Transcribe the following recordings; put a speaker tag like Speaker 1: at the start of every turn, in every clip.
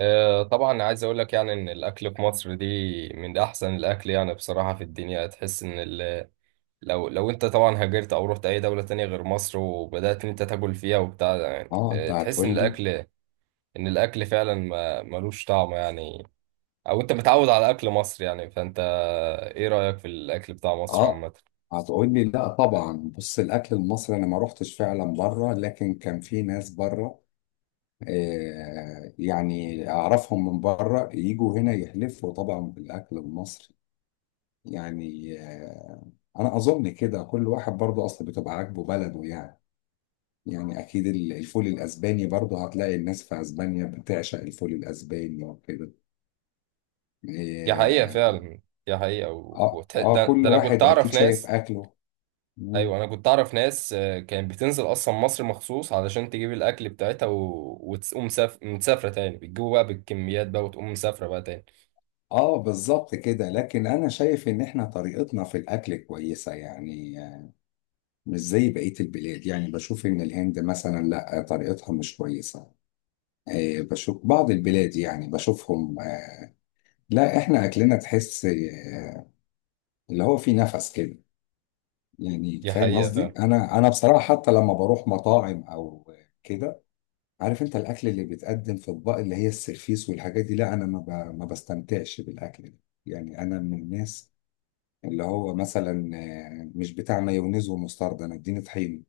Speaker 1: طبعا عايز اقول لك يعني ان الاكل في مصر دي من احسن الاكل يعني بصراحه في الدنيا. تحس ان لو انت طبعا هاجرت او رحت اي دوله تانية غير مصر وبدات ان انت تاكل فيها وبتاع ده، يعني
Speaker 2: اه انت
Speaker 1: تحس
Speaker 2: هتقول لي.
Speaker 1: ان الاكل فعلا ما ملوش طعم يعني. او انت متعود على اكل مصر يعني فانت. ايه رايك في الاكل بتاع مصر
Speaker 2: اه
Speaker 1: عامه؟
Speaker 2: هتقول لي لا طبعا، بص الاكل المصري انا ما روحتش فعلا بره، لكن كان في ناس بره يعني اعرفهم من بره يجوا هنا يحلفوا طبعا بالاكل المصري. يعني انا اظن كده كل واحد برضه اصلا بتبقى عاجبه بلده. يعني يعني اكيد الفول الاسباني برضه هتلاقي الناس في اسبانيا بتعشق الفول الاسباني وكده.
Speaker 1: دي حقيقه
Speaker 2: آه
Speaker 1: فعلا. دي حقيقه
Speaker 2: اه
Speaker 1: ده,
Speaker 2: كل
Speaker 1: ده انا كنت
Speaker 2: واحد اكيد
Speaker 1: اعرف
Speaker 2: شايف
Speaker 1: ناس.
Speaker 2: اكله.
Speaker 1: ايوه، انا كنت اعرف ناس كانت بتنزل اصلا مصر مخصوص علشان تجيب الاكل بتاعتها مسافره تاني، بتجيبه بقى بالكميات بقى وتقوم مسافره بقى تاني.
Speaker 2: اه بالظبط كده، لكن انا شايف ان احنا طريقتنا في الاكل كويسه يعني، مش زي بقيه البلاد. يعني بشوف ان الهند مثلا لا، طريقتها مش كويسه، بشوف بعض البلاد، يعني بشوفهم، لا احنا اكلنا تحس اللي هو فيه نفس كده، يعني
Speaker 1: دي
Speaker 2: فاهم
Speaker 1: حقيقه
Speaker 2: قصدي.
Speaker 1: فعلا.
Speaker 2: انا بصراحه حتى لما بروح مطاعم او كده، عارف انت الاكل اللي بيتقدم في اطباق اللي هي السرفيس والحاجات دي، لا انا ما بستمتعش بالاكل ده. يعني انا من الناس اللي هو مثلا مش بتاع مايونيز ومستردة، انا اديني طحين.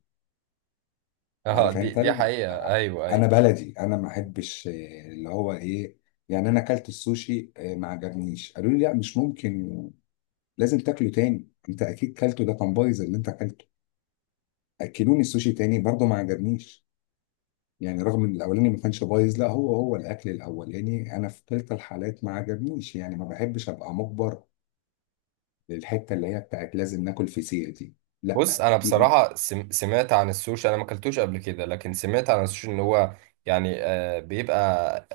Speaker 1: اه،
Speaker 2: عارف
Speaker 1: دي
Speaker 2: انت
Speaker 1: دي حقيقه، ايوه
Speaker 2: انا
Speaker 1: ايوه.
Speaker 2: بلدي انا ما احبش اللي هو ايه. يعني انا اكلت السوشي ما عجبنيش، قالوا لي لا مش ممكن، لازم تاكله تاني، انت اكيد كلته ده كان بايظ اللي انت اكلته. اكلوني السوشي تاني برضه ما عجبنيش، يعني رغم ان الاولاني ما كانش بايظ، لا هو الاكل الاولاني، انا في كلتا الحالات ما عجبنيش. يعني ما بحبش ابقى مجبر للحته اللي هي بتاعت لازم ناكل فسيخ دي.
Speaker 1: بص،
Speaker 2: لا.
Speaker 1: انا بصراحه سمعت عن السوشي، انا ما اكلتوش قبل كده، لكن سمعت عن السوشي ان هو يعني بيبقى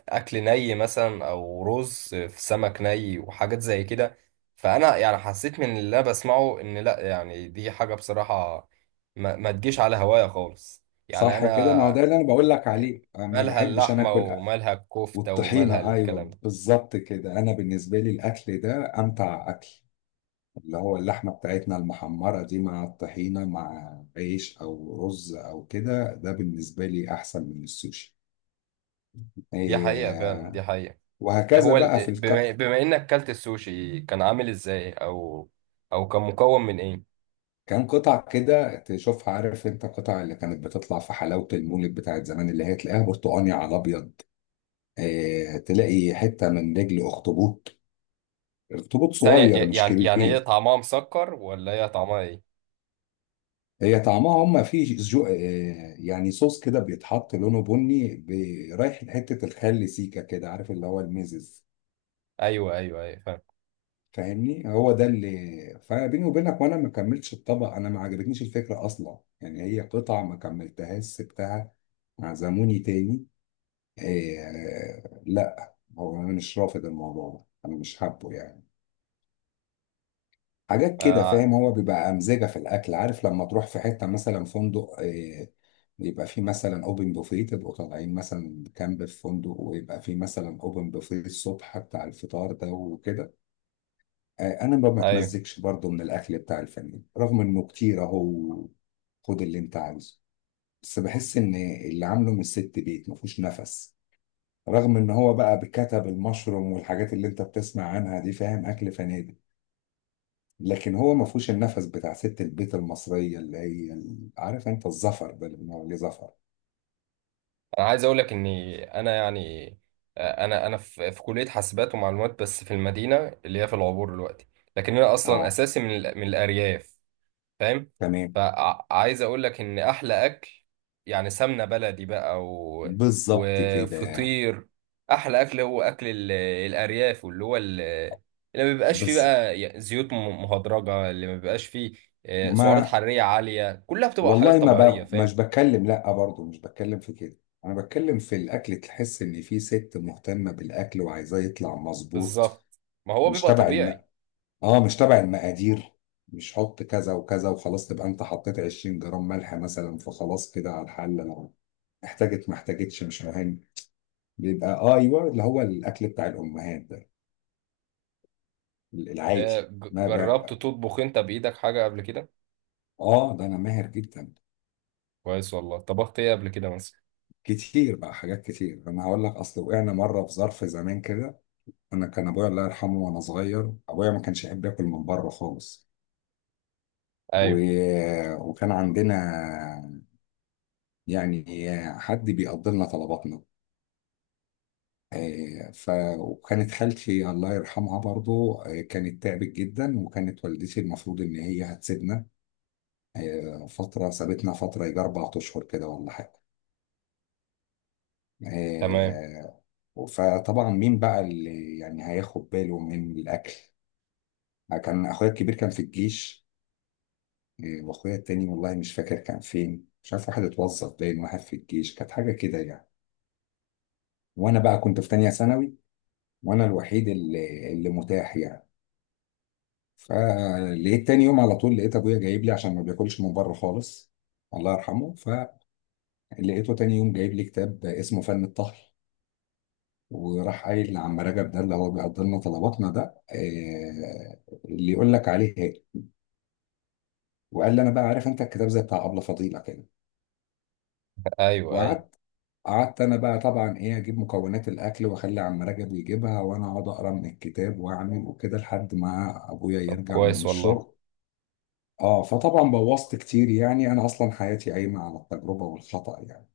Speaker 1: اكل ني مثلا او رز في سمك ني وحاجات زي كده. فانا يعني حسيت من اللي انا بسمعه ان لا، يعني دي حاجه بصراحه ما تجيش على هوايا خالص يعني.
Speaker 2: صح كده، ما هو
Speaker 1: انا
Speaker 2: ده اللي انا بقول لك عليه. أنا ما
Speaker 1: مالها
Speaker 2: بحبش انا
Speaker 1: اللحمه
Speaker 2: اكل
Speaker 1: ومالها الكفته ومالها
Speaker 2: والطحينه،
Speaker 1: الكلام
Speaker 2: ايوه
Speaker 1: ده.
Speaker 2: بالظبط كده. انا بالنسبه لي الاكل ده امتع اكل، اللي هو اللحمه بتاعتنا المحمره دي مع الطحينه مع عيش او رز او كده، ده بالنسبه لي احسن من السوشي.
Speaker 1: دي حقيقه فعلا،
Speaker 2: إيه.
Speaker 1: دي حقيقه.
Speaker 2: وهكذا
Speaker 1: هو
Speaker 2: بقى في
Speaker 1: بما انك كلت السوشي، كان عامل ازاي او او كان مكون من ايه؟
Speaker 2: كان قطع كده تشوفها، عارف انت قطع اللي كانت بتطلع في حلاوه المولد بتاعت زمان، اللي هي تلاقيها برتقاني على ابيض. إيه، تلاقي حته من رجل اخطبوط، اخطبوط
Speaker 1: ثانية
Speaker 2: صغير مش
Speaker 1: يعني هي
Speaker 2: كبير.
Speaker 1: طعمها مسكر ولا هي طعمها ايه؟
Speaker 2: هي طعمها هم فيه جو... آه، يعني صوص كده بيتحط لونه بني رايح لحتة الخل سيكا كده، عارف اللي هو الميزز.
Speaker 1: ايوه ايوه ايوه، فاهم.
Speaker 2: فاهمني، هو ده اللي فبيني وبينك، وانا ما كملتش الطبق، انا ما عجبتنيش الفكرة اصلا. يعني هي قطعة ما كملتهاش سبتها. عزموني تاني. لا هو انا مش رافض الموضوع ده، انا مش حابه يعني حاجات كده.
Speaker 1: آه،
Speaker 2: فاهم هو بيبقى أمزجة في الأكل. عارف لما تروح في حتة مثلا فندق، يبقى فيه مثلا أوبن بوفيه، تبقوا طالعين مثلا كامب في فندق ويبقى فيه مثلا أوبن بوفيه الصبح بتاع الفطار ده وكده. أنا ما
Speaker 1: ايوه.
Speaker 2: بتمزجش برضه من الأكل بتاع الفنادق رغم إنه كتير أهو، خد اللي أنت عاوزه، بس بحس إن اللي عامله من الست بيت مفهوش نفس، رغم إن هو بقى بكتب المشروم والحاجات اللي أنت بتسمع عنها دي. فاهم أكل فنادق، لكن هو ما فيهوش النفس بتاع ست البيت المصريه، اللي هي عارف انت الظفر ده اللي بنقول عليه ظفر.
Speaker 1: انا عايز اقول لك اني انا يعني انا انا في في كلية حاسبات ومعلومات، بس في المدينة اللي هي في العبور دلوقتي، لكن انا اصلا
Speaker 2: اه
Speaker 1: اساسي من من الارياف. فاهم.
Speaker 2: تمام،
Speaker 1: فعايز اقول لك ان احلى اكل، يعني سمنه بلدي بقى
Speaker 2: بالظبط كده.
Speaker 1: وفطير. احلى اكل هو اكل الارياف، واللي هو اللي ما بيبقاش فيه
Speaker 2: بز...
Speaker 1: بقى زيوت مهدرجه، اللي ما بيبقاش فيه سعرات
Speaker 2: ما
Speaker 1: حراريه عاليه، كلها بتبقى
Speaker 2: والله
Speaker 1: حاجات
Speaker 2: ما
Speaker 1: طبيعيه.
Speaker 2: ب... مش
Speaker 1: فاهم.
Speaker 2: بتكلم، لا برضه مش بتكلم في كده، انا بتكلم في الاكل، تحس ان في ست مهتمه بالاكل وعايزاه يطلع مظبوط.
Speaker 1: بالظبط. ما هو
Speaker 2: مش
Speaker 1: بيبقى
Speaker 2: تبع
Speaker 1: طبيعي.
Speaker 2: اه مش تبع المقادير، مش حط كذا وكذا وخلاص، تبقى انت حطيت 20 جرام ملح مثلا فخلاص كده على الحل. انا احتاجت ما احتاجتش مش مهم، بيبقى اه ايوه اللي هو الاكل بتاع الامهات ده العادي، ما
Speaker 1: جربت
Speaker 2: بقى.
Speaker 1: تطبخ انت بايدك حاجه قبل كده؟
Speaker 2: اه ده انا ماهر جدا.
Speaker 1: كويس والله، طبخت ايه قبل كده مثلا؟
Speaker 2: كتير بقى حاجات كتير، انا هقول لك اصل وقعنا مره في ظرف زمان كده. انا كان ابويا الله يرحمه وانا صغير ابويا ما كانش يحب ياكل من بره خالص، و...
Speaker 1: ايوه.
Speaker 2: وكان عندنا يعني حد بيقضي لنا طلباتنا. آه، ف وكانت خالتي الله يرحمها برضو كانت تعبت جدا، وكانت والدتي المفروض ان هي هتسيبنا، هي فترة سابتنا فترة يجي أربع أشهر كده ولا حاجة.
Speaker 1: تمام.
Speaker 2: آه، فطبعا مين بقى اللي يعني هياخد باله من الأكل. كان أخويا الكبير كان في الجيش، وأخويا التاني والله مش فاكر كان فين مش عارف، واحد اتوظف باين واحد في الجيش، كانت حاجة كده يعني. وأنا بقى كنت في تانية ثانوي، وأنا الوحيد اللي متاح يعني. فلقيت تاني يوم على طول لقيت أبويا جايب لي، عشان ما بياكلش من بره خالص الله يرحمه. فلقيته تاني يوم جايب لي كتاب اسمه فن الطهي، وراح قايل لعم رجب، ده اللي هو بيقضي لنا طلباتنا ده، آه، اللي يقول لك عليه هاي، وقال لي انا بقى عارف انت الكتاب زي بتاع ابله فضيله كده.
Speaker 1: ايوه ايوه.
Speaker 2: وقعدت قعدت انا بقى طبعا، ايه اجيب مكونات الاكل واخلي عم رجب يجيبها، وانا اقعد اقرا من الكتاب واعمل وكده لحد ما ابويا
Speaker 1: طب
Speaker 2: يرجع من
Speaker 1: كويس والله.
Speaker 2: الشغل. اه فطبعا بوظت كتير يعني، انا اصلا حياتي قايمه على التجربه والخطا يعني.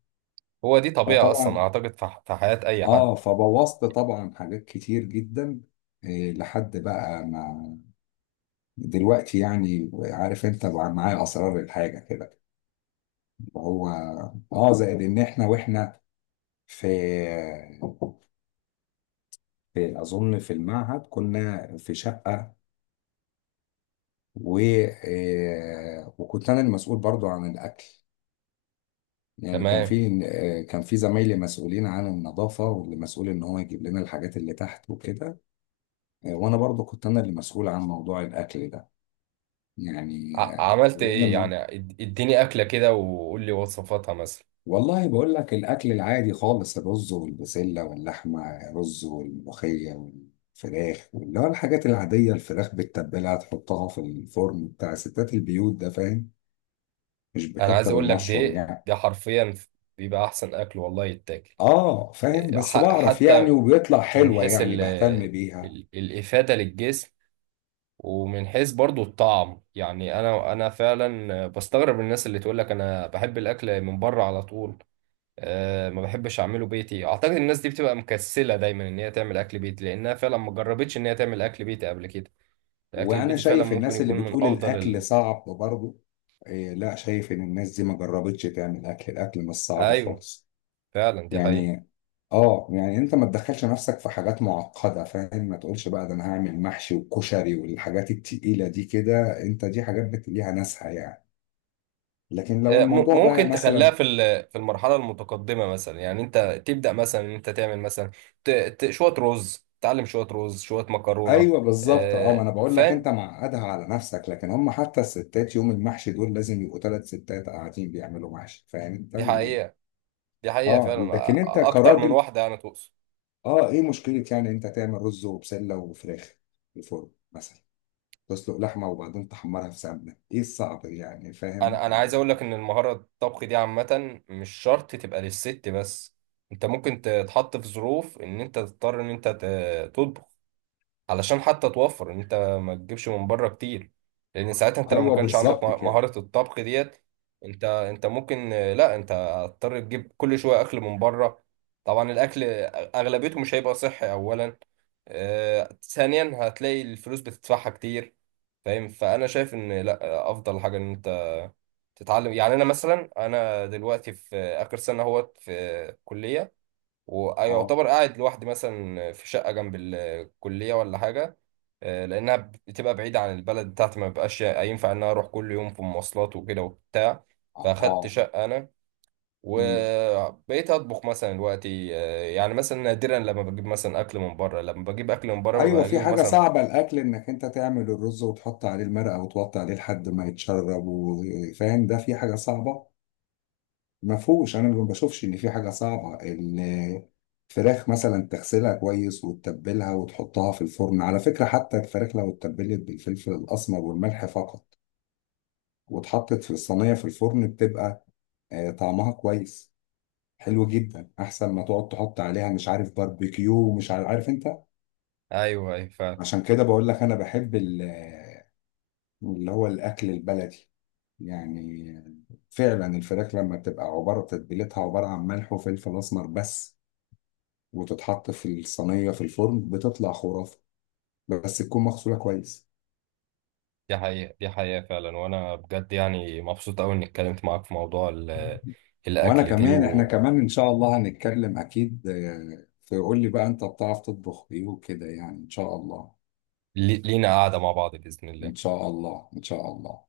Speaker 1: هو دي طبيعة أصلا
Speaker 2: فطبعا
Speaker 1: أعتقد في في حياة أي حد.
Speaker 2: اه فبوظت طبعا حاجات كتير جدا. إيه، لحد بقى ما دلوقتي، يعني عارف انت بقى معايا اسرار الحاجه كده. هو اه زائد ان احنا واحنا في, في اظن في المعهد كنا في شقه، و آه، وكنت انا المسؤول برضو عن الاكل. يعني كان
Speaker 1: تمام.
Speaker 2: في كان في زمايلي مسؤولين عن النظافه واللي مسؤول ان هو يجيب لنا الحاجات اللي تحت وكده، وانا برضو كنت انا اللي مسؤول عن موضوع الاكل ده. يعني
Speaker 1: عملت
Speaker 2: وقلنا
Speaker 1: إيه
Speaker 2: إنه
Speaker 1: يعني؟ إديني أكلة كده وقول لي وصفاتها مثلا.
Speaker 2: والله بقول لك الأكل العادي خالص، الرز والبسلة واللحمة رز والملوخية والفراخ، اللي هو الحاجات العادية، الفراخ بالتتبيلة تحطها في الفرن بتاع ستات البيوت ده فاهم، مش
Speaker 1: أنا عايز
Speaker 2: بكتب
Speaker 1: أقول لك
Speaker 2: المشروم
Speaker 1: دي،
Speaker 2: يعني.
Speaker 1: دي حرفيا بيبقى أحسن أكل والله يتاكل.
Speaker 2: اه فاهم،
Speaker 1: إيه،
Speaker 2: بس بعرف يعني
Speaker 1: حتى
Speaker 2: وبيطلع
Speaker 1: من
Speaker 2: حلوة
Speaker 1: حيث
Speaker 2: يعني بهتم بيها.
Speaker 1: الإفادة للجسم، ومن حيث برضو الطعم. يعني أنا أنا فعلا بستغرب الناس اللي تقول لك أنا بحب الأكل من بره على طول. أه، ما بحبش اعمله بيتي. اعتقد الناس دي بتبقى مكسله دايما ان هي تعمل اكل بيتي، لانها فعلا ما جربتش ان هي تعمل اكل بيتي قبل كده. الاكل
Speaker 2: وأنا
Speaker 1: البيتي فعلا
Speaker 2: شايف
Speaker 1: ممكن
Speaker 2: الناس اللي
Speaker 1: يكون من
Speaker 2: بتقول
Speaker 1: افضل
Speaker 2: الأكل صعب برضه، إيه لا شايف إن الناس دي ما جربتش تعمل أكل، الأكل مش صعب
Speaker 1: ايوه،
Speaker 2: خالص.
Speaker 1: فعلا دي حقيقه.
Speaker 2: يعني اه، يعني انت ما تدخلش نفسك في حاجات معقدة فاهم، ما تقولش بقى ده انا هعمل محشي وكشري والحاجات التقيلة دي كده، انت دي حاجات ليها ناسها يعني. لكن لو
Speaker 1: أه،
Speaker 2: الموضوع بقى
Speaker 1: ممكن تخليها
Speaker 2: مثلا
Speaker 1: في في المرحله المتقدمه مثلا. يعني انت تبدا مثلا ان انت تعمل مثلا شويه رز، تعلم شويه رز شويه مكرونه.
Speaker 2: ايوه بالظبط. اه ما
Speaker 1: أه،
Speaker 2: انا بقول لك
Speaker 1: فاهم.
Speaker 2: انت معقدها على نفسك، لكن هم حتى الستات يوم المحشي دول لازم يبقوا ثلاث ستات قاعدين بيعملوا محشي. فاهم انت
Speaker 1: دي حقيقه، دي حقيقه
Speaker 2: اه
Speaker 1: فعلا.
Speaker 2: لكن انت
Speaker 1: اكتر من
Speaker 2: كراجل،
Speaker 1: واحده انا تقصد.
Speaker 2: اه ايه مشكلة يعني انت تعمل رز وبسلة وفراخ في الفرن مثلا، تسلق لحمة وبعدين تحمرها في سمنة، ايه الصعب يعني فاهم
Speaker 1: انا انا عايز اقول لك ان المهاره الطبخ دي عامه، مش شرط تبقى للست بس. انت ممكن تتحط في ظروف ان انت تضطر ان انت تطبخ، علشان حتى توفر ان انت ما تجيبش من بره كتير. لان ساعتها انت لو ما
Speaker 2: ايوه
Speaker 1: كانش عندك
Speaker 2: بالظبط كده.
Speaker 1: مهاره الطبخ ديت، انت انت ممكن لا، انت هتضطر تجيب كل شويه اكل من بره. طبعا الاكل اغلبيته مش هيبقى صحي اولا، ثانيا هتلاقي الفلوس بتدفعها كتير. فاهم. فانا شايف ان لا، افضل حاجه ان تتعلم. يعني انا مثلا، انا دلوقتي في اخر سنه اهوت في كليه،
Speaker 2: اه
Speaker 1: ويعتبر قاعد لوحدي مثلا في شقه جنب الكليه ولا حاجه، لانها بتبقى بعيده عن البلد بتاعتي، ما بقاش ينفع ان انا اروح كل يوم في مواصلات وكده وبتاع.
Speaker 2: اه
Speaker 1: فاخدت
Speaker 2: آه.
Speaker 1: شقه انا،
Speaker 2: مم.
Speaker 1: وبقيت اطبخ مثلا دلوقتي. يعني مثلا نادرا لما بجيب مثلا اكل من بره، لما بجيب اكل من بره
Speaker 2: ايوه
Speaker 1: ببقى
Speaker 2: في
Speaker 1: اجيبه
Speaker 2: حاجة
Speaker 1: مثلا
Speaker 2: صعبة الاكل، انك انت تعمل الرز وتحط عليه المرقة وتوطي عليه لحد ما يتشرب وفاهم، ده في حاجة صعبة؟ ما فيهوش، انا ما بشوفش ان في حاجة صعبة. الفراخ مثلا تغسلها كويس وتتبلها وتحطها في الفرن، على فكرة حتى الفراخ لو اتبلت بالفلفل الاسمر والملح فقط واتحطت في الصينية في الفرن، بتبقى طعمها كويس، حلو جدا، احسن ما تقعد تحط عليها مش عارف باربيكيو ومش عارف، عارف انت.
Speaker 1: ايوه ايوه.
Speaker 2: عشان كده بقول لك انا بحب اللي هو الاكل البلدي. يعني فعلا الفراخ لما بتبقى عباره تتبيلتها عباره عن ملح وفلفل اسمر بس، وتتحط في الصينيه في الفرن، بتطلع خرافه، بس تكون مغسوله كويس.
Speaker 1: دي حقيقة، دي حقيقة فعلا. وأنا بجد يعني مبسوط أوي إني اتكلمت معاك في موضوع
Speaker 2: وانا
Speaker 1: الأكل دي.
Speaker 2: كمان، احنا كمان ان شاء الله هنتكلم اكيد، فقول لي بقى انت بتعرف تطبخ ايه وكده، يعني ان شاء الله.
Speaker 1: ولينا قعدة مع بعض بإذن الله.
Speaker 2: ان شاء الله ان شاء الله.